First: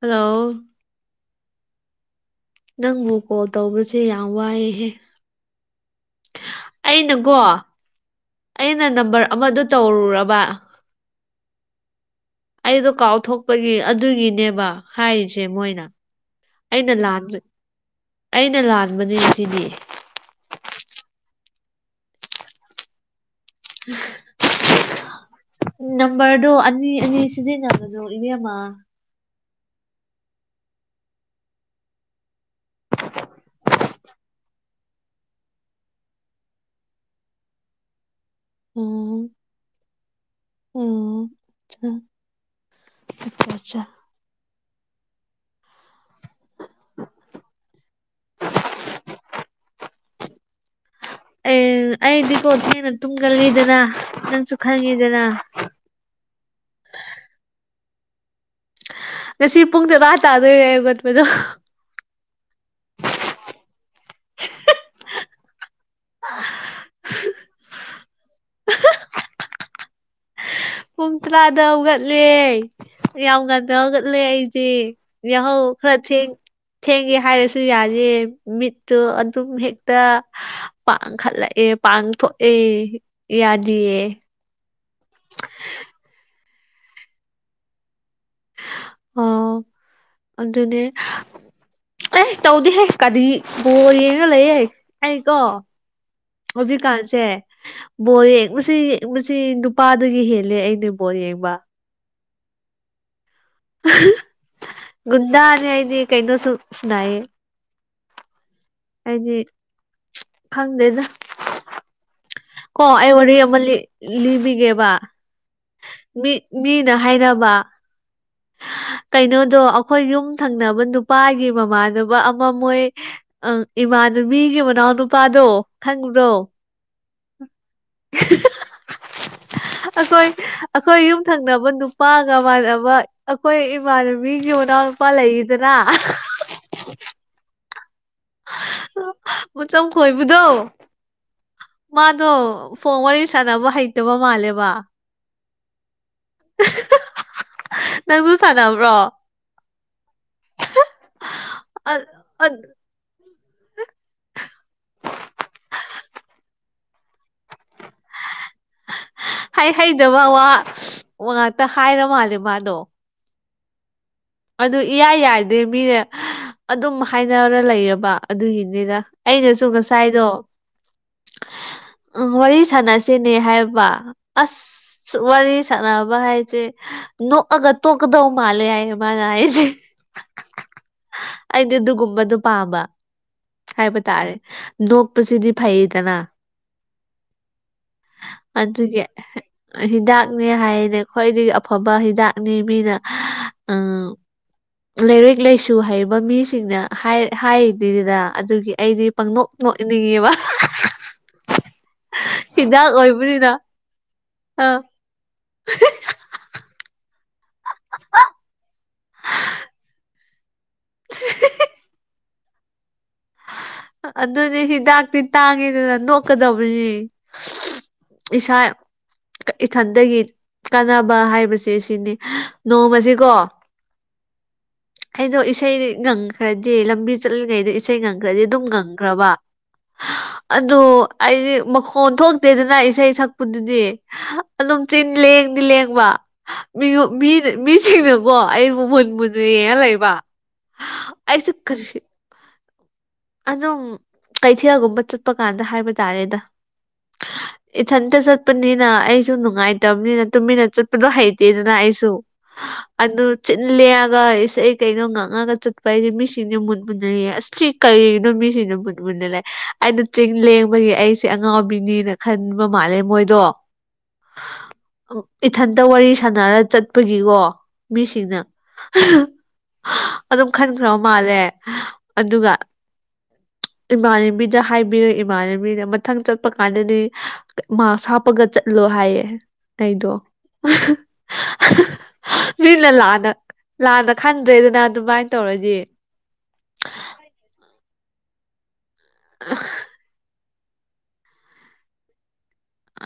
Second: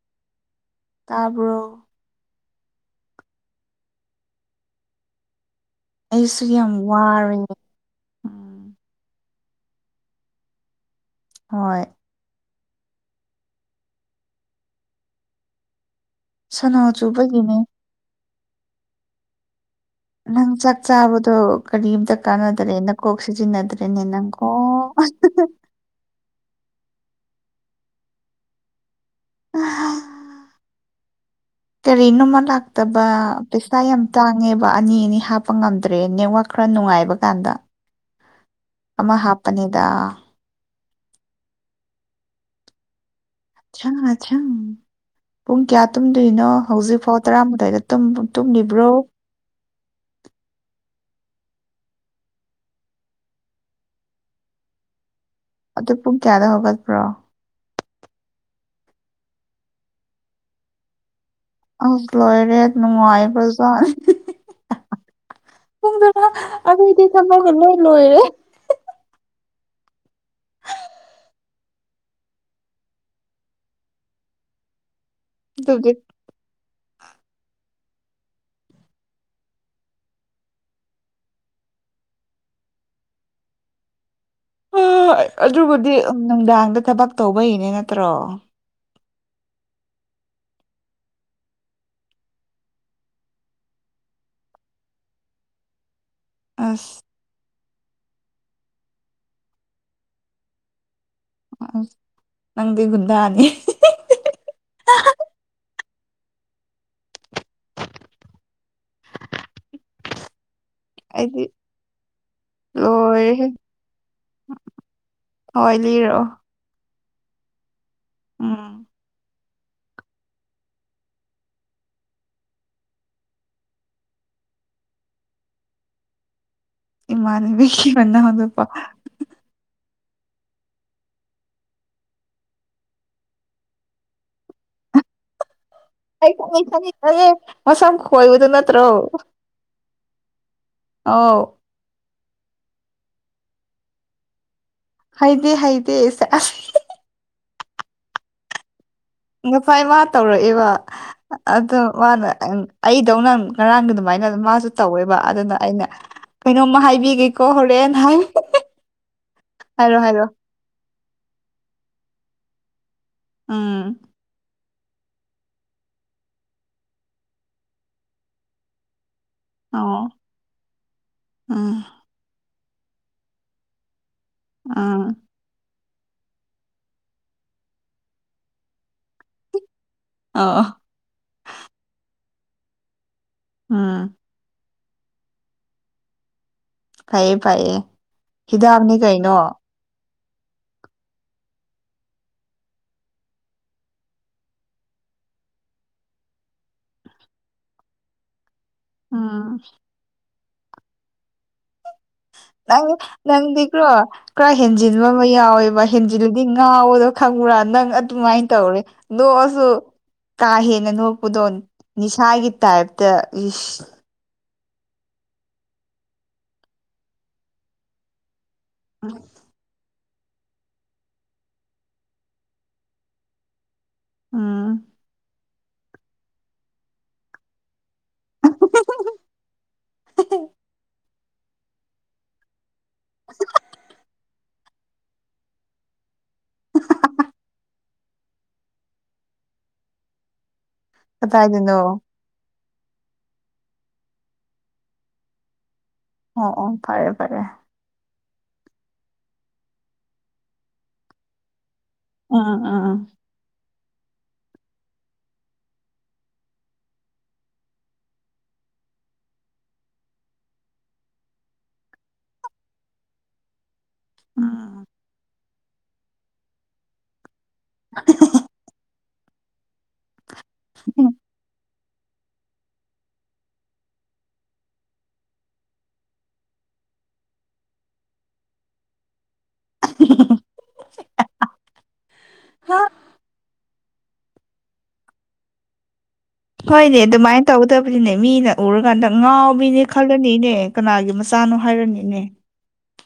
Hello ꯇꯥꯕ꯭ꯔꯣ ꯅꯪꯕꯨ call ꯇꯧꯕꯁꯦ ꯌꯥꯝ ꯋꯥꯏꯑꯦꯍꯦ ꯑꯩꯁꯨ ꯌꯥꯝ ꯋꯥꯔꯦ ꯑꯩꯅꯀꯣ ꯎꯝ ꯑꯩꯅ ꯅꯝꯕꯔ ꯑꯃꯗꯨ ꯇꯧꯔꯨꯔꯕ ꯍꯣꯏ ꯑꯩꯗꯣ ꯀꯥꯎꯊꯣꯛꯄꯒꯤ ꯑꯗꯨꯒꯤꯅꯦꯕ ꯍꯥꯏꯔꯤꯁꯦ ꯃꯣꯏꯅ ꯁꯅꯣ ꯑꯩꯅ ꯂꯥꯟꯕ ꯆꯨꯕꯒꯤꯅꯦ ꯑꯩꯅ ꯂꯥꯟꯕꯅꯤ ꯁꯤꯗꯤ ꯅꯪ ꯆꯥꯛ ꯆꯥꯕꯗꯣ ꯀꯔꯤꯝꯇ ꯀꯥꯟꯅꯗꯔꯦ ꯅꯀꯣꯛ ꯁꯤꯖꯤꯟꯅ [unintelligible] ꯅꯝꯕꯔꯗꯣ ꯑꯅꯤ ꯑꯅꯤ ꯁꯤꯖꯤꯟꯅꯕꯅꯣ ꯏꯃꯦꯝꯃ ꯀꯔꯤꯅꯣꯃ ꯂꯥꯛꯇꯕ ꯄꯩꯁꯥ ꯌꯥꯝ ꯇꯥꯡꯉꯦꯕ ꯑꯅꯤ ꯑꯅꯤ ꯍꯥꯞꯄ ꯉꯝꯗ꯭ꯔꯦ ꯅꯦꯠꯋꯥꯛ ꯈꯔ ꯅꯨꯡꯉꯥꯏꯕ ꯀꯥꯟꯗ ꯑꯃ ꯍꯥꯄꯅꯤꯗ ꯑꯣ [unintelligible] ꯄꯨꯡ ꯀꯌꯥ ꯇꯨꯝꯗꯣꯏꯅꯣ ꯍꯧꯖꯤꯛꯐꯥꯎ ꯇꯔꯥꯝꯗꯥꯏꯗ ꯇꯨꯝ ꯇꯨꯝꯂꯤꯕ꯭ꯔꯣ ꯑꯦꯡ ꯑꯩꯗꯤꯀꯣ ꯊꯦꯡꯅ ꯇꯨꯝꯒꯜꯂꯤꯗꯅ ꯅꯪꯁꯨ ꯈꯪꯉꯤꯗꯅ ꯑꯗꯨ ꯄꯨꯡ ꯀꯌꯥꯗ ꯍꯧꯒꯠꯄ꯭ꯔꯣ ꯉꯁꯤ ꯄꯨꯡ ꯇꯔꯥ ꯇꯥꯗꯣꯏꯔꯦ ꯍꯧꯒꯠꯄꯗꯣ ꯑꯁ ꯂꯣꯔꯦ ꯅꯨꯡꯉꯥꯏꯕꯖ ꯄꯨꯡꯗꯨꯅ ꯑꯗꯨꯑꯣꯏꯗꯤ ꯊꯕꯀ ꯂꯣꯏ ꯂꯣꯏꯔꯦ ꯄꯨꯡ ꯇ꯭ꯔꯥꯗ ꯍꯧꯒꯠꯂꯦ ꯌꯥꯝ ꯉꯟꯅ ꯍꯒꯠꯂꯦ ꯑꯩꯗꯤ ꯌꯥꯍꯧ ꯑꯗꯨꯗꯤ ꯈ꯭ꯔ ꯊꯦꯡ ꯊꯦꯡꯒꯦ ꯍꯥꯏꯔꯁꯨ ꯌꯥꯏꯌꯦ ꯃꯤꯠꯇꯨ ꯑꯗꯨꯝ ꯍꯦꯛꯇ ꯄꯥꯡꯈꯠꯂꯛꯑꯦ ꯄꯥꯡꯊꯣꯛꯑꯦ ꯌꯥꯗꯤꯌꯦ [unintelligible] ꯑꯗꯨꯕꯨꯗꯤ ꯅꯨꯡꯗꯥꯡꯗ ꯊꯕꯛ ꯇꯧꯕꯩꯅꯦ ꯅꯠꯇ꯭ꯔꯣ ꯑꯥꯎ ꯑꯗꯨꯅꯦ ꯑꯦ ꯇꯧꯗꯤꯍꯦ ꯀꯔꯤ ꯕꯣꯜ ꯌꯦꯡꯉ ꯂꯩꯌꯦ ꯑꯩ ꯀꯣ ꯑꯁ ꯍꯧꯖꯤꯛꯀꯥꯟꯁꯦ ꯕꯣꯜ ꯌꯦꯡꯕꯁꯤ ꯌꯦꯡꯕꯁꯤ ꯅꯨꯄꯥꯗꯒꯤ ꯍꯦꯜꯂꯦ ꯑꯩꯗꯤ ꯕꯣꯜ ꯌꯦꯡꯕ ꯅꯪꯗꯤ ꯒꯨꯟꯗꯥꯅꯤ [inaudible] ꯒꯨꯟꯗꯥꯅꯦ ꯑꯩꯗꯤ ꯀꯩꯩꯅꯣꯁꯨ ꯁꯅꯩ꯫ ꯍꯥꯏꯗꯤ [unintelligible] ꯈꯪꯗꯦꯗ ꯑꯩꯗꯤ ꯀꯣ ꯑꯩ ꯋꯥꯔꯤ ꯂꯣꯏꯔꯦꯍꯦ ꯑꯃ ꯂꯤ ꯂꯤꯕꯤꯒꯦꯕ ꯍꯣꯏ ꯂꯤꯔꯛꯑꯣ ꯃꯤ ꯃꯤꯅ ꯍꯥꯏꯅꯕꯥ ꯎꯝ ꯀꯩꯅꯣꯗꯣ ꯑꯩꯈꯣꯏ ꯌꯨꯝ ꯊꯪꯅꯕ ꯅꯨꯄꯥꯒꯤ ꯃꯃꯥꯟꯅꯕ ꯑꯃ ꯃꯣꯏ ꯑꯪ ꯏꯃꯥꯟꯅꯕꯤꯒꯤ ꯃꯅꯥꯎ ꯅꯨꯄꯥꯗꯣ ꯈꯪꯗ꯭ꯔꯣ ꯏꯃꯥꯟꯅꯕꯤꯒꯤ ꯃꯅꯥꯎꯅꯨꯄꯥ ꯑꯩꯈꯣꯏ ꯑꯩꯈꯣꯏ ꯌꯨꯝꯊꯪꯅꯕ ꯅꯨꯄꯥꯒ ꯃꯥꯟꯅꯕ ꯑꯩꯈꯣꯏ ꯏꯃꯥꯟꯅꯕꯤꯒꯤ ꯃꯅꯥꯎ ꯅꯨꯨꯄꯥ ꯂꯩꯏꯗꯅ [unintelligible] ꯈꯪꯉ‌ꯦ ꯈꯪꯉ‌ꯦ ꯃꯁꯝ ꯈꯣꯏꯕꯗꯨ ꯅꯠꯇ꯭ꯔꯣ ꯃꯆꯝ ꯈꯣꯏꯕꯗꯣ ꯑꯥꯎ ꯃꯥꯗꯣ ꯐꯣꯟ ꯋꯥꯔꯤ ꯁꯥꯟꯅꯕ ꯍꯩꯇꯕ ꯃꯥꯜꯂꯦꯕ ꯍꯩꯗꯤ ꯍꯩꯗꯤ ꯅꯪꯁꯨ ꯁꯥꯟꯅꯕꯅꯕ꯭ꯔꯣ ꯉꯁꯥꯏ ꯃꯥ ꯇꯧꯔꯛꯏꯕ ꯑꯗ‌ꯣ ꯃꯥꯅ ꯑꯩꯗꯧꯅ ꯉꯔꯥꯡꯒꯤ ꯑꯗꯨꯃꯥꯏꯅ ꯃꯥꯁꯨ ꯇꯧꯋꯦꯕ ꯑꯗꯨꯅ ꯑꯩꯅ ꯀꯩꯅꯣꯝꯃ ꯍꯥꯏꯕꯤꯒꯦꯀꯣ ꯍꯣꯔꯦꯟ ꯍꯥꯏ ꯍꯩ ꯍꯥꯏꯔꯣ ꯍꯥꯏꯔꯣ ꯍꯩꯗꯕ ꯋꯥ ꯉꯥꯛꯇ ꯍꯥꯏꯔ ꯃꯥꯜꯂꯦ ꯃꯥꯗꯣ ꯎꯝ ꯑꯗꯨ ꯏꯌꯥ ꯌꯥꯏꯗ꯭ꯔꯦ ꯃꯤꯅꯦ ꯑꯗꯨꯝ ꯍꯥꯏꯅꯔ ꯂꯩꯔꯕ ꯑꯗꯨꯒꯤꯅꯤꯗ ꯑꯩꯅꯁꯨ ꯑꯣ ꯉꯁꯥꯏꯗꯣ ꯎꯝ ꯎꯝ ꯋꯥꯔꯤ ꯁꯥꯟꯅꯁꯤꯅꯦ ꯍꯥꯏꯕ ꯑꯁ ꯎꯝ ꯋꯥꯔꯤ ꯁꯥꯟꯅꯕ ꯍꯥꯏꯖ‌ꯦ ꯅꯣꯛꯑꯒ ꯇꯣꯛꯀꯗꯧ ꯃꯥꯜꯂꯦ ꯍꯥꯏꯌꯦ ꯃꯥꯅ ꯍꯥꯏꯖ‌ꯦ ꯑꯣꯑꯣ ꯑꯩꯗꯤ ꯑꯗꯨꯒꯨꯝꯕꯗꯨ ꯄꯥꯝꯕ ꯍꯥꯏꯕ ꯎꯝ ꯇꯥꯔꯦ ꯅꯣꯛꯄꯁꯤꯗꯤ ꯐꯩꯗꯅ ꯐꯩꯌꯦ ꯐꯩꯌꯦ ꯍꯤꯗꯥꯛꯅꯤ ꯑꯗꯨꯒꯤ ꯀꯩꯅꯣ ꯍꯤꯗꯥꯛꯅꯦ ꯍꯥꯏꯅꯦ ꯈ‌꯭ꯋꯥꯏꯗꯒꯤ ꯑꯐꯕ ꯍꯤꯗꯥꯛꯅꯤ ꯃꯤꯅ ꯎꯝ ꯂꯩꯔꯤꯛ ꯂꯥꯏꯁꯨ ꯍꯩꯕ ꯃꯤꯁꯤꯡꯅ ꯍꯥꯏ ꯍꯥꯏꯔꯤꯅꯤꯗꯅ ꯑꯗꯨꯒꯤ ꯑꯩꯗꯤ ꯄꯪꯅꯣꯛ ꯎꯝ ꯅ‌ꯣꯛꯑꯦ ꯅꯤꯡꯉ‌ꯦꯕꯥ ꯅꯪ ꯅꯪꯗꯤ ꯀ꯭ꯔꯣ ꯈꯔ ꯑꯥ ꯍꯦꯟꯖꯤꯟꯕ ꯑꯃ ꯌꯥꯎꯋꯦꯕ ꯍꯦꯟꯖꯤꯜꯂꯗꯤ ꯉꯥꯎꯕꯗ‌ꯣ ꯈꯪꯕ‍꯭ꯔꯥ ꯅꯪ ꯑꯗꯨꯃꯥꯏꯟ ꯇꯧꯔꯦ ꯅꯣꯛꯑꯁꯨ ꯀꯥ ꯍꯦꯟꯅ ꯅꯣꯛꯄꯗꯣ ꯅꯤꯁꯥꯒꯤ ꯇꯥꯏꯞꯇ ꯏꯁ ꯑꯗꯨꯗꯤ ꯍꯤꯗꯥꯛꯇꯤ ꯇꯥꯡꯉꯤꯗꯅ ꯅꯣꯛꯀꯗꯕꯅꯤ ꯏꯁꯥ ꯏꯊꯟꯗꯒꯤ ꯀꯥꯟꯅꯕ ꯍꯥꯏꯕꯁꯦ ꯁꯤꯅꯤ ꯅꯣꯡꯃꯁ‌ꯦꯀꯣ ꯎꯝ ꯑꯩꯗꯣ ꯏꯁꯩꯗꯤ ꯉꯪꯈ꯭ꯔꯗꯤ ꯂꯝꯕꯤ ꯆꯠꯂꯤꯉꯩꯗ ꯏꯁꯩ ꯉꯪꯈ꯭ꯔꯗꯤ ꯑꯗꯨꯝ ꯉꯪꯈ꯭ꯔꯕ ꯑꯗꯨ ꯑꯩꯗꯤ ꯃꯈꯣꯟ ꯊꯣꯛꯇꯦꯗꯅ ꯏꯁꯩ ꯁꯛꯄꯗꯨꯗꯤ ꯑꯗꯨꯝ ꯆꯤꯟ ꯂꯦꯡꯗꯤ ꯂꯦꯡꯕ ꯃꯤꯉ ꯃꯤꯅ ꯃꯤꯁ ꯃꯤꯅꯀ‌ꯣ ꯑꯩꯕꯨ ꯃꯨꯟ ꯃꯨꯟꯅ ꯌ‌ꯦꯡꯉ ꯂꯩꯕ ꯑꯩꯁꯨ ꯀꯔꯤ ꯀꯗꯥꯏꯗꯅꯣ ꯑꯗꯨꯝ ꯀꯩꯊꯦꯜꯒꯨꯝꯕ ꯆꯠꯄ ꯀꯥꯟꯗ ꯍꯥꯏꯕ ꯇꯥꯔꯦꯗ ꯑꯣ ꯑꯣ ꯐꯔꯦ ꯐꯔꯦ ꯏꯊꯟꯇ ꯆꯠꯄꯅꯤꯅ ꯑꯩꯁꯨ ꯅꯨꯡꯉꯥꯏꯇꯕꯅꯤꯅ ꯇꯨꯃꯤꯟꯅ ꯆꯠ ꯄꯗ‌ꯣ ꯍꯩꯇꯦꯗꯅ ꯑꯩꯁꯨ ꯎꯝ ꯎꯝ ꯑꯗꯨ ꯆꯤꯟ ꯂꯦꯡꯑꯒ ꯏꯁꯩ ꯀꯩꯅꯣ ꯉꯥꯡꯉꯒ ꯆꯠꯄ ꯍꯥꯏꯁꯦ ꯃꯤꯁꯤꯡꯅ ꯃꯨꯟ ꯃꯨꯟꯅ ꯌꯦꯡꯉ ꯑꯁꯁꯤ ꯀꯔꯤꯒꯤꯅꯣ ꯃꯤꯁꯤꯡꯅ ꯃꯨꯟ ꯃꯨꯟꯅ ꯂꯩ ꯑꯩꯅ ꯆꯤꯟ ꯂꯦꯡꯕꯒꯤ ꯑꯩꯁꯦ ꯑꯉꯥꯎꯕꯤꯅꯤꯅ ꯈꯟꯕ ꯃꯥꯜꯂꯦ ꯃꯣꯏꯗꯣ ꯎꯝ ꯏꯊꯟꯇ ꯋꯥꯔꯤ ꯁꯥꯟꯅꯔ ꯆꯠꯄꯒꯤꯀꯣ ꯃꯤꯁꯤꯡꯅ ꯑꯗꯨꯝ ꯈꯟꯈ꯭ꯔꯕ ꯎꯝ ꯃꯥꯜꯂꯦ ꯑꯗꯨꯒ ꯏꯃꯥꯟꯅꯕꯤꯗ ꯍꯥꯏꯕꯤꯔ ꯏꯃꯥꯟꯅꯕꯤꯅ ꯃꯊꯪ ꯆꯠꯄ ꯀꯥꯟꯗꯗꯤ ꯃꯥꯛ꯭ꯁ ꯍꯥꯞꯄꯒ ꯆꯠꯂꯣ ꯍꯥꯏꯌꯦ ꯑꯩꯗꯣ ꯃꯤꯅ ꯂꯥꯟꯅ ꯂꯥꯟꯅ ꯈꯟꯗ꯭ꯔꯦꯗꯅ ꯑꯗꯨꯃꯥꯏꯅ ꯇꯧꯔꯗꯤ ꯍꯣꯏꯅꯦ ꯑꯗꯨꯃꯥꯏꯅ ꯇꯧꯒꯗꯕꯅꯤꯅꯦ ꯃꯤꯅ ꯎꯔꯀꯥꯟꯗ ꯑꯉꯥꯎꯕꯤꯅꯦ ꯈꯜꯂꯅꯤꯅꯦ ꯀꯅꯥꯒꯤ ꯃꯆꯥꯅꯣ ꯍꯥꯏꯔꯅꯤꯅꯦ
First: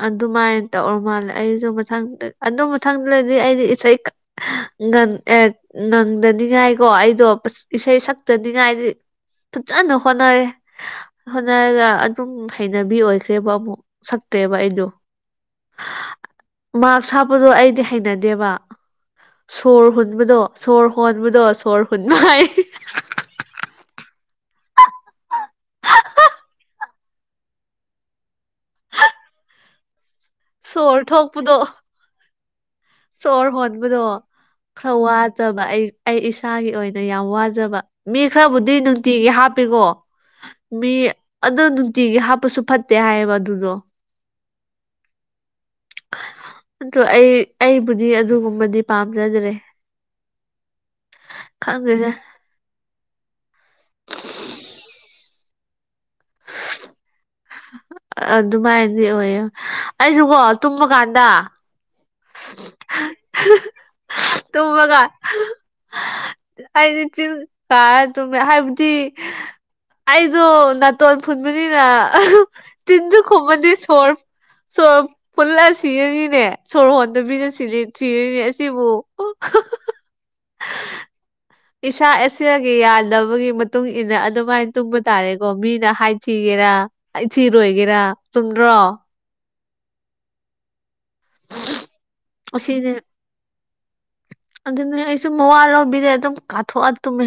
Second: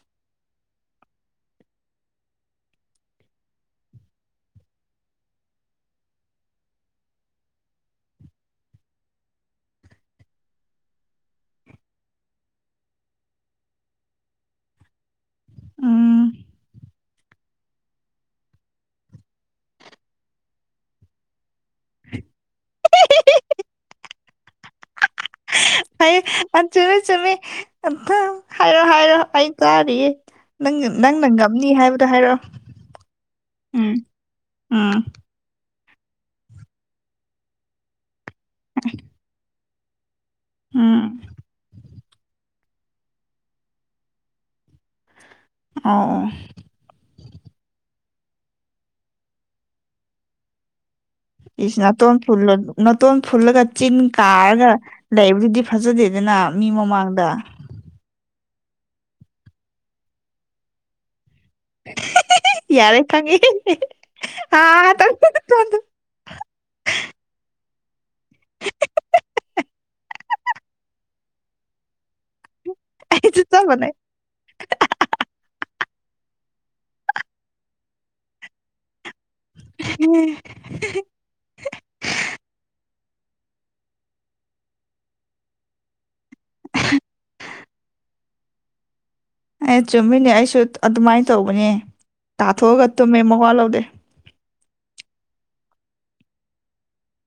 ꯑꯗꯨꯃꯥꯏꯅ ꯇꯧꯕ ꯃꯥꯜꯂꯦ ꯑꯩꯁꯨ ꯃꯊꯪ ꯑꯗꯨ ꯃꯊꯪꯗꯗꯤ ꯑꯩꯗꯤ ꯏꯁꯩ ꯉꯟ ꯑꯦ ꯉꯪꯗꯅꯤꯉꯥꯏ ꯀꯣ ꯑꯩꯗꯣ ꯏꯁꯩ ꯁꯛꯇꯅꯤꯡꯉꯥꯏꯗꯤ ꯐꯖꯅ ꯍꯣꯠꯅꯔꯦ ꯍꯣꯠꯅꯔꯒ ꯑꯗꯨꯝ ꯍꯩꯅꯕꯤ ꯑꯣꯏꯈ꯭ꯔꯦꯕ ꯑꯃꯨꯛ ꯇꯦꯕ ꯑꯩꯗꯣ ꯎꯝ ꯃꯥꯛ꯭ꯁ ꯍꯥꯞꯄꯗꯣ ꯑꯩꯗꯤ ꯍꯩꯅꯗꯦꯕ ꯁꯣꯔ ꯍꯣꯟꯕꯗꯣ ꯁꯣꯔ ꯍꯣꯟꯕꯗꯣ ꯁꯣꯔ ꯍꯨꯟꯕ ꯋꯥꯏ [unintelligible] ꯆꯨꯃꯤ ꯆꯨꯃꯤ ꯍꯥꯏꯔꯣ ꯍꯥꯏꯔꯣ ꯑꯩ ꯇꯥꯔꯤꯌꯦ ꯅꯪ ꯁꯣꯔ ꯅꯪꯅ ꯊꯣꯛꯄꯗꯣ ꯉꯝꯅꯤ ꯍꯥꯏꯕꯗꯣ ꯍꯥꯏꯔꯛꯑꯣ ꯁꯣꯔ ꯎꯝ ꯍꯣꯟꯕꯗꯣ ꯈꯔ ꯎꯝ ꯋꯥꯖꯕ ꯑꯩ ꯑꯩ ꯏꯁꯥꯒꯤ ꯑꯣꯏꯅ ꯌꯥꯝ ꯋꯥꯖꯕ ꯃꯤ ꯈꯔꯕꯨꯗꯤ ꯅꯨꯡꯇꯤꯒꯤ ꯍꯥꯞꯄꯦꯀꯣ ꯃꯤ ꯎꯝ ꯑꯗꯣ ꯅꯨꯡꯇꯤꯒꯤ ꯍꯥꯞꯄꯁꯨ ꯐꯠ ꯇꯦ ꯍꯥꯏꯌꯦꯕ ꯑꯗꯨꯗꯣ ꯑꯥꯎ ꯑꯗꯣ ꯑꯩ ꯑꯩꯕꯨꯗꯤ ꯑꯗꯨꯒꯨꯝꯕꯗꯤ ꯄꯥꯝꯖꯗ꯭ꯔꯦ ꯏꯁ ꯈꯪꯗꯦꯗ ꯅꯇꯣꯟ ꯐꯨꯜꯂꯅꯨ ꯅꯇꯣꯟ ꯐꯨꯜꯂꯒ ꯆꯤꯟ ꯀꯥꯔꯒ ꯂꯩꯕꯗꯨꯗꯤ ꯐꯖꯗꯦꯗꯅ ꯃꯤ ꯃꯃꯥꯡꯗ ꯑꯗꯨꯃꯥꯏꯅꯗꯤ ꯑꯣꯏꯌꯦ ꯑꯩꯁꯨꯀꯣ ꯇꯨꯝꯃꯀꯥꯟꯗ ꯌꯥꯔꯦ ꯈꯪꯉꯦ ꯇꯨꯝꯃꯒ [unintelligible] ꯑꯩꯗꯤ ꯆꯤꯟ ꯀꯥꯔꯒ ꯇꯨꯝꯃꯦ ꯍꯥꯏꯕꯗꯤ ꯑꯩꯖꯨ ꯅꯥꯇꯣꯟ ꯐꯨꯟꯕꯅꯤꯅ ꯆꯤꯟꯗꯨ ꯑꯩꯁꯨ ꯆꯞ ꯈꯨꯝꯃꯗꯤ ꯃꯥꯟꯅꯩ ꯁꯣꯔ ꯁꯣꯔ ꯐꯨꯜꯂ ꯁꯤꯔꯅꯤꯅꯦ ꯁꯣꯔ ꯍꯣꯟꯗꯕꯤꯗ ꯁꯤꯔ ꯁꯤꯔꯅꯤ ꯑꯁꯤꯕꯨ [unintelligible] ꯏꯁꯥ ꯑꯁꯤꯒꯤ ꯌꯥꯗꯕꯒꯤ ꯃꯇꯨꯡ ꯃꯇꯨꯡꯏꯟꯅ ꯑꯗꯨꯃꯥꯏꯅ ꯇꯨꯝꯕ ꯇꯥꯔꯦꯀꯣ ꯃꯤꯅ ꯍꯥꯏꯊꯤꯒꯦꯔꯥ ꯍꯥꯏꯊꯤꯔꯣꯏꯒꯦꯔ ꯆꯨꯝꯗ꯭ꯔꯣ ꯑꯦ ꯆꯨꯝꯃꯤꯅꯦ ꯑꯩꯁꯨ ꯑꯗꯨꯃꯥꯏꯅ ꯇꯧꯕꯅꯦ ꯇꯥꯊꯣꯛꯑꯒ ꯑꯁꯤꯅꯦ ꯇꯨꯝꯃꯦ ꯃꯋꯥ ꯂꯧꯗꯦ ꯑꯗꯨꯅꯦ ꯑꯩꯁꯨ ꯃꯋꯥ ꯂꯧꯕꯤꯗꯦ ꯑꯗꯨꯝ ꯀꯥꯊꯣꯛꯑ ꯇꯨꯝꯃꯦ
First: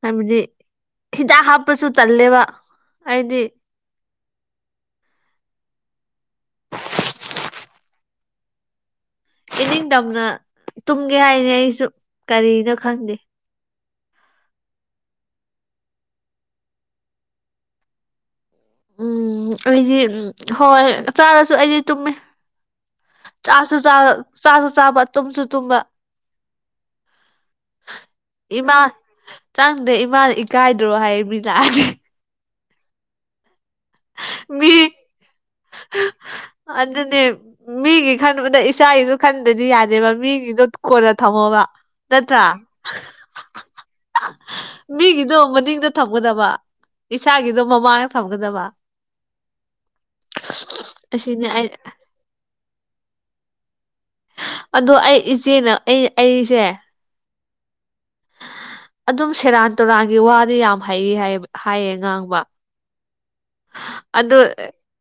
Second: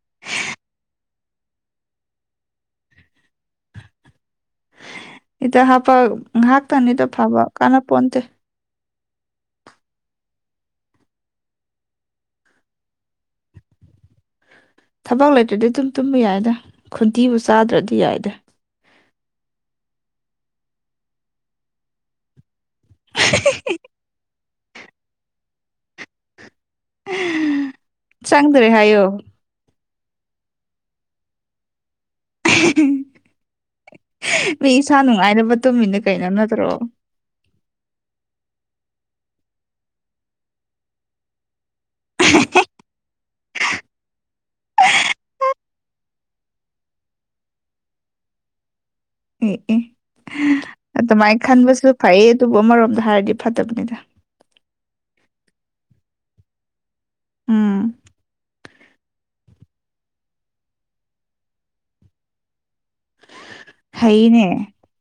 ꯍꯥꯏꯕꯗꯤ ꯍꯤꯗꯥꯛ ꯍꯥꯞꯄꯁꯨ ꯇꯜꯂꯦꯕ ꯍꯥꯏꯗꯤ ꯍꯤꯗꯥꯛ ꯍꯥꯞꯄꯒ ꯉꯥꯏꯍꯥꯛꯇꯅꯤꯗ ꯐꯕ ꯀꯥꯟꯅ ꯄꯣꯟꯇꯦ ꯏꯅꯤꯡ ꯇꯝꯅ ꯇꯨꯝꯒꯦ ꯍꯥꯏꯅꯤ ꯑꯩꯁꯨ ꯀꯔꯤꯔ ꯈꯪꯗꯦ ꯊꯕꯛ ꯂꯩꯇ꯭ꯔꯗꯤ ꯑꯗꯨꯝ ꯇꯨꯝꯕ ꯌꯥꯏꯗ ꯈꯨꯟꯇꯤꯕꯨ ꯆꯥꯗ꯭ꯔꯗꯤ ꯌꯥꯏꯗ ꯎꯝ ꯑꯩꯗꯤ ꯎꯝ ꯍꯣꯏ ꯆꯥꯔꯁꯨ ꯑꯩꯗꯤ ꯇꯨꯝꯃꯦ ꯆꯥꯁꯨ ꯆꯥ ꯆꯥꯁꯨ ꯆꯥꯕ ꯇꯨꯝꯁꯨ ꯇꯨꯝꯕ ꯆꯪꯗ꯭ꯔꯦ ꯏꯃꯥ ꯍꯥꯏꯌꯣ ꯆꯪꯗꯦ ꯏꯃꯥꯅ ꯏꯀꯥꯏꯗ꯭ꯔꯣ ꯍꯥꯏꯌꯦ ꯃꯤ ꯂꯥꯛꯑꯗꯤ ꯃꯤ ꯏꯁꯥ ꯅꯨꯡꯉꯥꯏꯅꯕ ꯇꯨꯝꯃꯤꯅꯦ ꯀꯩꯅꯣ ꯅꯠ ꯑꯗꯨꯅꯦ ꯃꯤꯒꯤ ꯈꯟꯕꯗ ꯏꯆꯥꯒꯤꯁꯨ ꯈꯟꯗꯗꯤ ꯌꯥꯗꯦꯕ ꯃꯤꯒꯤꯗꯣ ꯀꯣꯟꯅ ꯊꯝꯃꯣꯕ ꯅꯠꯇ꯭ꯔ ꯃꯤꯒꯤꯗꯣ ꯃꯅꯤꯡꯗ ꯊꯝꯒꯗꯕ ꯏꯁꯥꯒꯤꯗꯣ ꯃꯃꯥꯡꯗ ꯊꯝꯒꯗꯕ ꯑꯦ ꯑꯦ ꯑꯗꯨꯃꯥꯏꯅ ꯑꯁꯤꯅꯦ ꯑꯩ ꯈꯟꯕꯁꯨ ꯐꯩ ꯑꯗꯨꯕꯨ ꯑꯃꯔꯣꯝꯗ ꯍꯥꯏꯔꯗꯤ ꯐꯠꯇꯕꯅꯤꯗ ꯑꯗꯣ ꯑꯩ ꯏꯆꯦꯅ ꯑꯩ ꯑꯩ ꯑꯩꯁꯦ ꯎꯝ ꯑꯗꯨꯝ ꯁꯦꯔꯥꯟ ꯇꯨꯔꯥꯟꯒꯤ ꯋꯥꯗꯤ ꯌꯥꯝ ꯍꯩ ꯍꯥꯏꯌꯦꯕ ꯍꯥꯏꯌꯦ ꯉꯥꯡꯕ ꯑꯗꯨ ꯐꯩꯅꯦ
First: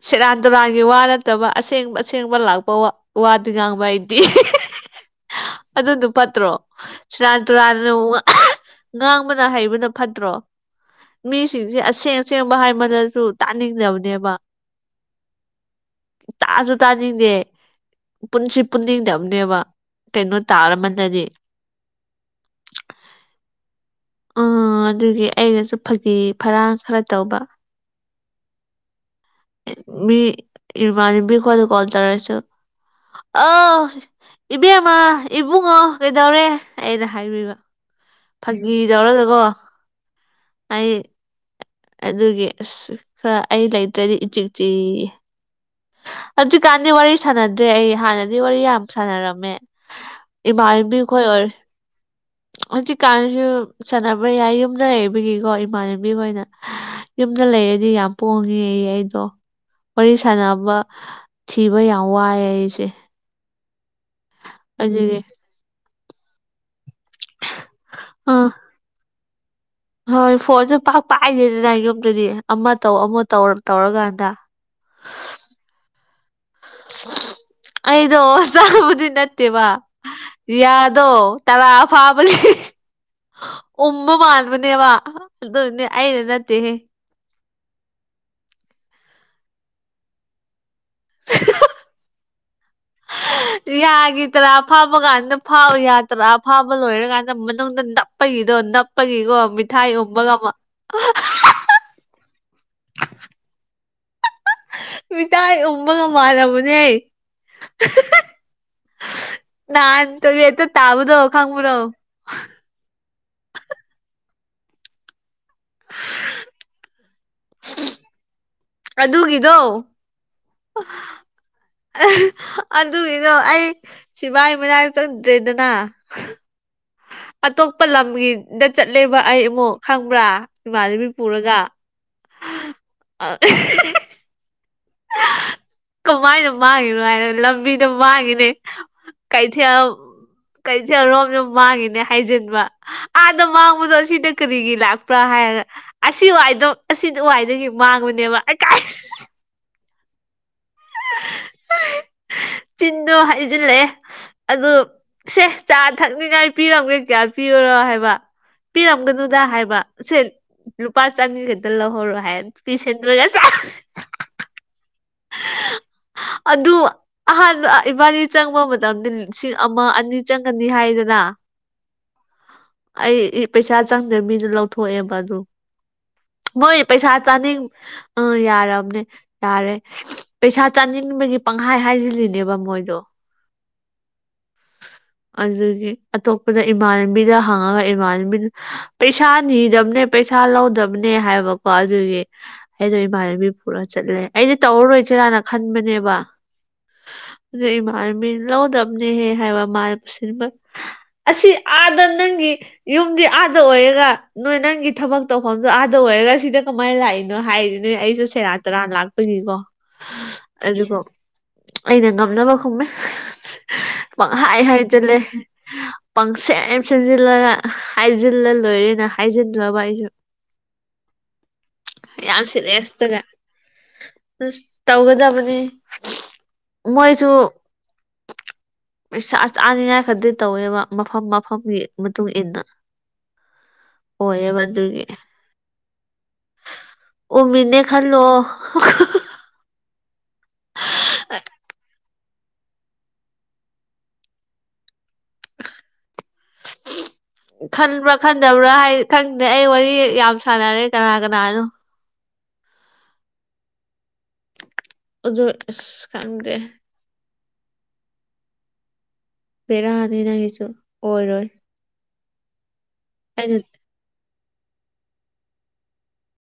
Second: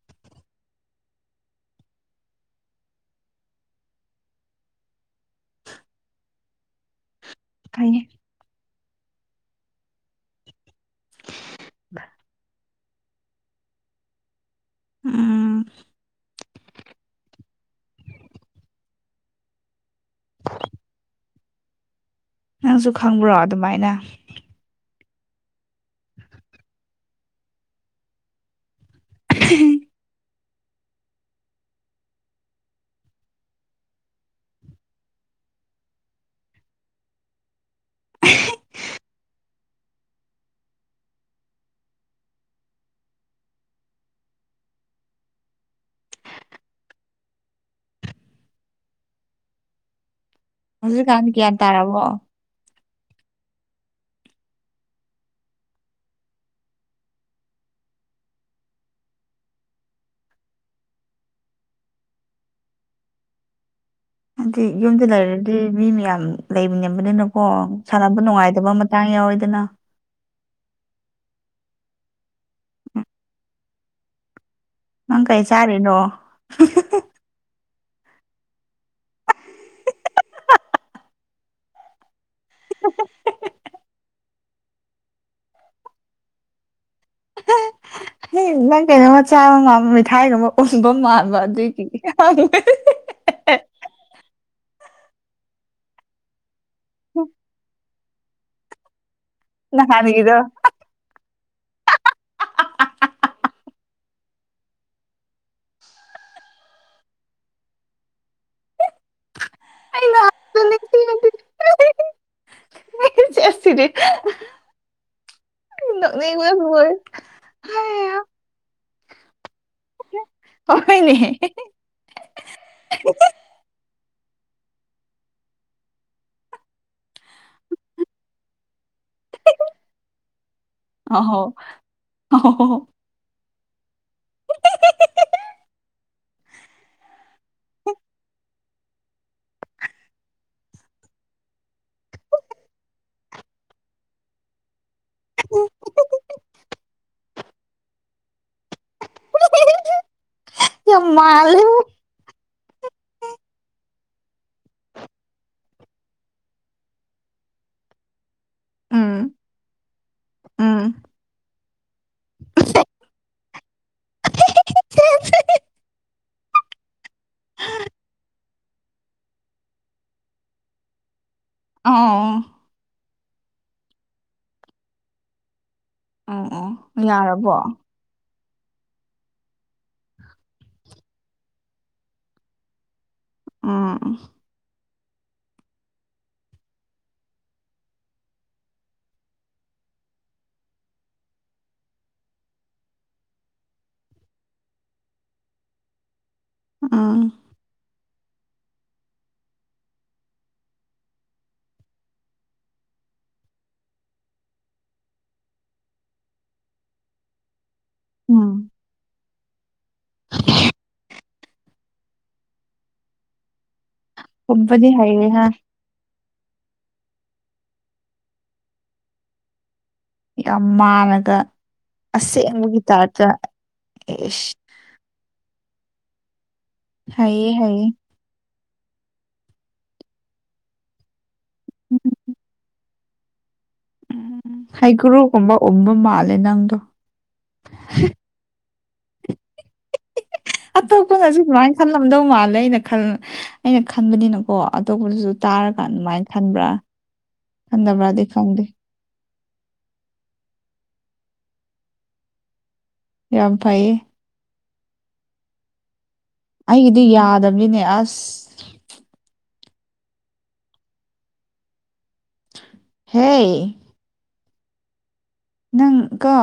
ꯁꯦꯔꯥꯟ ꯇꯨꯔꯥꯟꯒꯤ ꯋꯥ ꯅꯠꯇꯕ ꯑꯁꯦꯡꯕ ꯑꯁꯦꯡꯕ ꯂꯥꯛꯄ ꯋꯥꯗꯤ ꯉꯥꯡꯕ ꯑꯩꯗꯤ ꯑꯗꯨ ꯑꯗꯨꯝ ꯐꯠꯇ꯭ꯔꯣ ꯁꯨꯔꯥꯟ ꯇꯨꯔꯥꯟꯅ ꯐꯩꯌꯦ ꯉꯥꯡꯕꯅ ꯍꯩꯕꯅ ꯐꯠꯇ꯭ꯔꯣ ꯃꯤꯁꯤꯡꯁꯦ ꯑꯁꯦꯡ ꯑꯁꯦꯡꯕ ꯍꯥꯏꯃꯗꯁꯨ ꯇꯥꯅꯤꯡꯗꯕꯅꯦꯕ ꯎꯝ ꯇꯥꯁꯨ ꯇꯥꯅꯤꯡꯗꯦ ꯄꯨꯟꯁꯤ ꯄꯨꯟꯅꯤꯡꯗꯕꯅꯦꯕ ꯀꯩꯅꯣ ꯇꯥꯔꯃꯗꯗꯤ ꯅꯪꯁꯨ ꯈꯪꯕ꯭ꯔꯣ ꯑꯗꯨꯃꯥꯏꯅ ꯑꯥ ꯑꯗꯨꯒꯤ ꯑꯩꯒꯁꯨ ꯐꯒꯤ ꯐꯔꯥꯡ ꯈꯔ ꯇꯧꯕ ꯃꯤ ꯏꯕꯅꯥꯕꯤ ꯈꯣꯏꯅꯥ ꯀꯣꯜ ꯇꯧꯔꯁꯨ ꯑ ꯏꯕꯦꯝꯃ ꯏꯕꯨꯡꯉꯣ ꯀꯩꯗꯧꯔꯦ ꯑꯩꯅ ꯍꯥꯏꯕꯤꯕ ꯐꯥꯒꯤ ꯇꯧꯔꯒꯀꯣ ꯑꯩ ꯑꯗꯨꯒꯤ ꯑꯁ ꯈꯔ ꯑꯩ ꯂꯩꯇ꯭ꯔꯗꯤ ꯆꯤꯛ ꯆꯤ ꯍꯧꯖꯤꯛꯀꯥꯟꯗꯤ ꯋꯥꯔꯤ ꯁꯥꯟꯅꯗ꯭ꯔꯦ ꯑꯩ ꯍꯥꯟꯅꯗꯤ ꯋꯥꯔꯤ ꯌꯥꯝ ꯁꯥꯟꯅꯔꯝꯃꯦ ꯏꯃꯥꯏꯕꯤꯈꯣꯏ ꯑꯣꯏ ꯇꯔꯥꯔꯕꯣ ꯍꯧꯖꯤꯛꯀꯥꯟꯅꯁꯨ ꯁꯥꯟꯅꯕ ꯌꯥꯏ ꯌꯨꯝꯗ ꯂꯩꯕꯒꯤꯀꯣ ꯏꯃꯥꯟꯅꯕꯤꯈ ꯑꯣꯏꯅ ꯌꯨꯝꯗ ꯂꯩꯔꯗꯤ ꯌꯥꯝ ꯄꯣꯡꯉꯦ ꯑꯩꯗꯣ ꯋꯥꯔꯤ ꯁꯥꯟꯅꯕ ꯊꯤꯕ ꯌꯥꯝ ꯋꯥꯏꯑꯦ ꯑꯩꯁꯦ ꯍꯥꯏꯗꯤ ꯌꯨꯝꯗ ꯑꯗꯨꯒꯤ ꯂꯩꯔꯗꯤ ꯃꯤ ꯃꯌꯥꯝ ꯂꯩꯃꯤꯟꯅꯕꯅꯤꯅꯀꯣ ꯁꯥꯟꯅꯕ ꯑꯥ ꯅꯨꯡꯉꯥꯏꯇꯕ ꯑꯃ [unintelligible] ꯌꯥꯎ ꯏꯗꯅ ꯍꯣꯏ ꯐꯣꯟꯁꯨ ꯄꯥꯛ ꯄꯥꯛꯏꯗꯦꯗꯅ ꯌꯨꯝꯗꯨꯗꯤ ꯑꯃ ꯇꯧ ꯑꯃ ꯇꯧ ꯇꯧꯔꯀꯥꯟꯗ ꯅꯪ ꯀꯩ ꯆꯥꯔꯤꯅꯣ ꯑꯩꯗꯣ ꯆꯒꯕꯨꯗꯤ ꯅꯠꯇꯦꯕ ꯌꯥꯗꯣ ꯇꯔꯥ ꯐꯥꯕꯅꯦ ꯎꯝꯕ ꯃꯥꯟꯕꯅꯦꯕ ꯑꯦꯗꯨꯅꯦ ꯑꯩꯅꯥ ꯅꯠꯇꯦ ꯍꯦ ꯅꯪ ꯀꯩꯅꯣꯃ ꯆꯥꯕ ꯃꯥꯟꯕ ꯃꯊꯥꯏꯒꯨꯝꯕ ꯎꯟꯕ ꯃꯥꯟꯕ ꯑꯗꯨꯏꯒꯤ [unintelligible] ꯌꯥꯒꯤꯗ꯭ꯔꯥ ꯐꯥꯕ ꯀꯥꯟꯗ ꯐꯥꯎ ꯌꯥ ꯇꯔꯥ ꯐꯥꯕ ꯂꯣꯏꯔꯀꯥꯟꯗ ꯃꯅꯨꯡꯗ ꯅꯞꯄꯒꯤꯗꯣ ꯅꯞꯄꯒꯤꯀꯣ ꯃꯤꯊꯥꯏꯒꯨꯝꯕꯒ ꯅꯍꯥꯟꯒꯤꯗꯣ ꯑꯃ [unintelligible] ꯃꯤꯗꯥꯥꯏ ꯎꯕꯒ ꯃꯥꯟꯅꯕꯅꯦ ꯑꯩ ꯅꯍꯟꯇꯅꯦ ꯅꯍꯥꯟꯗꯣ ꯑꯗꯨ ꯇꯥꯕꯨꯗꯣ ꯅꯤꯡꯁꯤꯡꯉꯗꯤ ꯈꯪꯕꯔꯣ ꯑꯦꯁꯤꯗꯤ ꯅꯣꯛꯅꯤꯡꯃ ꯂꯣꯏꯔꯦ [inaudible] ꯍꯩꯍꯥ ꯑꯗꯨꯒꯤꯗꯣ ꯍꯣꯏꯅꯦ ꯑꯗꯨꯒꯤꯗꯣ ꯑꯩ ꯁꯤꯕꯥꯏ ꯃꯅꯥꯛ ꯆꯪꯗ꯭ꯔꯦꯗꯅ ꯑꯇꯣꯞꯄ ꯂꯝꯒꯤ ꯗꯥ ꯆꯠꯂꯦꯕ ꯑꯩ ꯑꯃꯨꯛ ꯈꯪꯕ꯭ꯔꯥ ꯏꯃꯥꯟꯅꯕꯤ ꯑꯍꯣ ꯄꯨꯔꯒ ꯑꯍꯣ [unintelligible] ꯀꯃꯥꯏꯅ ꯃꯥꯡꯉꯤꯅꯣ ꯍꯥꯏꯔ ꯂꯝꯕꯤꯗꯣ ꯃꯥꯡꯉꯤꯅꯦ ꯀꯩꯊꯦꯜ ꯀꯩꯊꯦꯜꯔꯣꯝꯗ ꯃꯥꯡꯉꯤꯅꯦ ꯍꯥꯏꯖꯤꯟꯕ ꯑꯥꯗ ꯃꯥꯡꯕꯗꯣ ꯑꯁꯤꯗ ꯀꯔꯤꯒꯤ ꯂꯥꯛ ꯄ꯭ꯔꯥ ꯍꯥꯏꯔꯒ ꯑꯁꯤ ꯋꯥꯏꯗꯣ ꯑꯁꯤꯗ ꯋꯥꯏꯗꯒꯤ ꯃꯥꯡꯕꯅꯦꯕ ꯀꯥꯏ ꯌꯣꯝ ꯃꯥꯜꯂꯦ ꯆꯤꯟꯗꯨ ꯍꯩꯖꯤꯟꯂꯦ ꯑꯗꯨ ꯁꯦ ꯆꯥ ꯊꯛꯅꯤꯡꯉꯥꯏ ꯄꯤꯔꯝꯒꯦ ꯀꯌꯥ ꯄꯤꯌꯨꯔꯣ ꯍꯥꯏꯕ ꯎꯝ ꯄꯤꯔꯝꯒꯅꯨꯗ ꯍꯥꯏꯕ ꯁꯦ ꯎꯝ ꯂꯨꯄꯥ ꯆꯅꯤꯒ ꯂꯧꯍꯧꯔꯣ ꯍꯥꯏ ꯄꯤꯁꯟꯗ꯭ꯔꯥꯒ ꯑꯗꯨ ꯑꯍꯥꯟꯕ ꯑꯥ ꯏꯕꯥꯅꯤ ꯆꯪꯕ ꯃꯇꯝꯗ ꯂꯤꯁꯤꯡ ꯑꯃ ꯑꯅꯤ ꯆꯪꯒꯅꯤ ꯍꯥꯏꯗꯅ ꯎꯝ ꯑꯩ ꯄꯩꯁꯥ ꯆꯪꯗꯕꯤꯗ ꯂꯧꯊꯣꯛꯑꯦꯕ ꯑꯗꯨ ꯑꯣ ꯑꯣ ꯃꯣꯏ ꯄꯩꯁꯥ ꯌꯥꯔꯕꯣ ꯆꯥꯅꯤꯡ ꯑꯥ ꯌꯥꯔꯝꯅꯦ ꯌꯥꯔꯦ ꯄꯩꯁꯥ ꯆꯥꯅꯤꯡꯕꯒꯤ ꯄꯪꯍꯥꯏ ꯍꯥꯏꯖꯤꯜꯂꯤꯅꯦꯕ ꯃꯣꯏꯗꯣ ꯎꯝ ꯑꯗꯨꯒꯤ ꯑꯇꯣꯞꯄꯗ ꯏꯃꯥꯟꯅꯕꯤꯗ ꯍꯥꯡꯉꯒ ꯏꯃꯥꯟꯅꯕꯤ ꯄꯩꯁꯥ ꯅꯤꯗꯕꯅꯦ ꯄꯩꯁꯥ ꯂꯧꯗꯕꯅꯦ ꯍꯥꯏꯕꯀꯣ ꯑꯗꯨꯒꯤ ꯑꯩꯗꯣ ꯏꯃꯥꯟꯅꯕꯤ ꯄꯨꯔꯒ ꯆꯠꯂꯦ ꯑꯩꯗꯤ ꯇꯧꯔꯔꯣꯏꯁꯤꯔꯥꯅ ꯈꯟꯕꯅꯦꯕ ꯎꯝ ꯑꯗꯨ ꯏꯃꯥꯟꯅꯕꯤ ꯂꯧꯗꯕꯅꯦꯍꯦ ꯍꯥꯏꯕ ꯃꯥ ꯁꯤꯟꯕ ꯑꯁꯤ ꯑꯥꯗ ꯅꯪꯒꯤ ꯌꯨꯝꯗꯤ ꯑꯥꯗ ꯑꯣꯏꯔꯒ ꯅꯣꯏ ꯅꯪꯒꯤ ꯊꯕꯛ ꯇꯧꯐꯝꯖꯨ ꯑꯥꯗ ꯑꯣꯏꯔꯒ ꯁꯤꯗ ꯀꯃꯥꯏꯅ ꯂꯥꯛꯏꯅꯣ ꯍꯥꯏꯔꯤ ꯑꯗꯩ ꯑꯩꯖꯨ ꯁꯦꯔꯥꯟ ꯎꯝ ꯇꯨꯔꯥꯟ ꯂꯥꯛꯄꯒꯤꯀꯣ ꯑꯗꯨꯒꯣ ꯑꯩꯅ ꯉꯝꯅꯕ ꯈꯨꯝꯃꯦ ꯄꯪꯍꯥꯏ ꯈꯨꯝꯕꯗꯤ ꯍꯥꯏꯖꯤꯜꯂꯦ ꯍꯩꯔꯦ ꯍꯥ ꯄꯪꯁꯦꯝ ꯁꯦꯝꯖꯤꯜꯂꯒ ꯍꯥꯏꯖꯤꯜꯂꯥ ꯂꯣꯏꯔꯦꯅ ꯍꯥꯏꯖꯤꯜꯂꯕ ꯑꯩꯁꯨ ꯌꯥꯝ ꯃꯥꯟꯂꯒ ꯌꯥꯝ ꯑꯁꯦꯡꯕꯒꯤ ꯁꯤꯔꯤꯌꯁꯇꯒ ꯇꯥꯏꯞꯇꯥ ꯑꯦꯁ ꯑꯁ ꯇꯧꯒꯗꯕꯅꯤ ꯃꯣꯏꯁꯨ ꯍꯩꯌꯦ ꯍꯩꯌꯦ ꯄꯩꯁꯥ ꯆꯥꯅꯤꯡꯉꯥꯏ ꯈꯗ ꯇꯧꯋꯦꯕ ꯃꯐꯝ ꯃꯐꯝꯒꯤ ꯎꯝ ꯃꯇꯨꯡ ꯏꯟꯅ [inaudible] ꯎꯝ ꯑꯗꯨꯒꯤ ꯍꯩꯒꯨꯔꯨꯒꯨꯝꯕ ꯎꯝꯕ ꯃꯥꯜꯂꯦ ꯅꯪꯗꯣ ꯎꯝꯃꯤꯅꯦ ꯈꯜꯂꯣ ꯑꯇꯣꯞꯄꯅꯖꯨ ꯑꯗꯨꯃꯥꯏ ꯈꯜꯂꯝ ꯎꯝꯗꯧ ꯃꯥꯜꯂꯦ ꯑꯩꯅ ꯈꯜ ꯑꯩꯅ ꯈꯟꯕꯅꯤꯅꯀꯣ ꯑꯇꯣꯞꯄꯗꯨꯖꯨ ꯇꯥꯔꯒ ꯑꯗꯨꯃꯥꯏꯟ ꯈꯟꯕ꯭ꯔꯥ ꯈꯪꯗꯦ ꯈꯟꯗꯕ꯭ꯔꯥ ꯍꯥꯏ ꯈꯪꯗꯦ ꯑꯩ ꯋꯥꯔꯤ ꯌꯥꯝ ꯁꯥꯟꯅꯔꯦ ꯀꯅꯥ ꯀꯅꯥꯅꯣ ꯌꯥꯝ ꯐꯩꯌꯦ ꯑꯗꯣ ꯑꯁ ꯈꯪꯗꯦ ꯑꯩꯒꯤꯗꯤ ꯌꯥꯗꯕꯅꯤꯅꯦ ꯑꯁ ꯕꯦꯔꯥꯅꯦ ꯅꯪꯒꯤꯁꯨ ꯑꯣꯏꯔꯣꯏ ꯑꯩꯅ ꯍꯦ ꯅꯪꯀ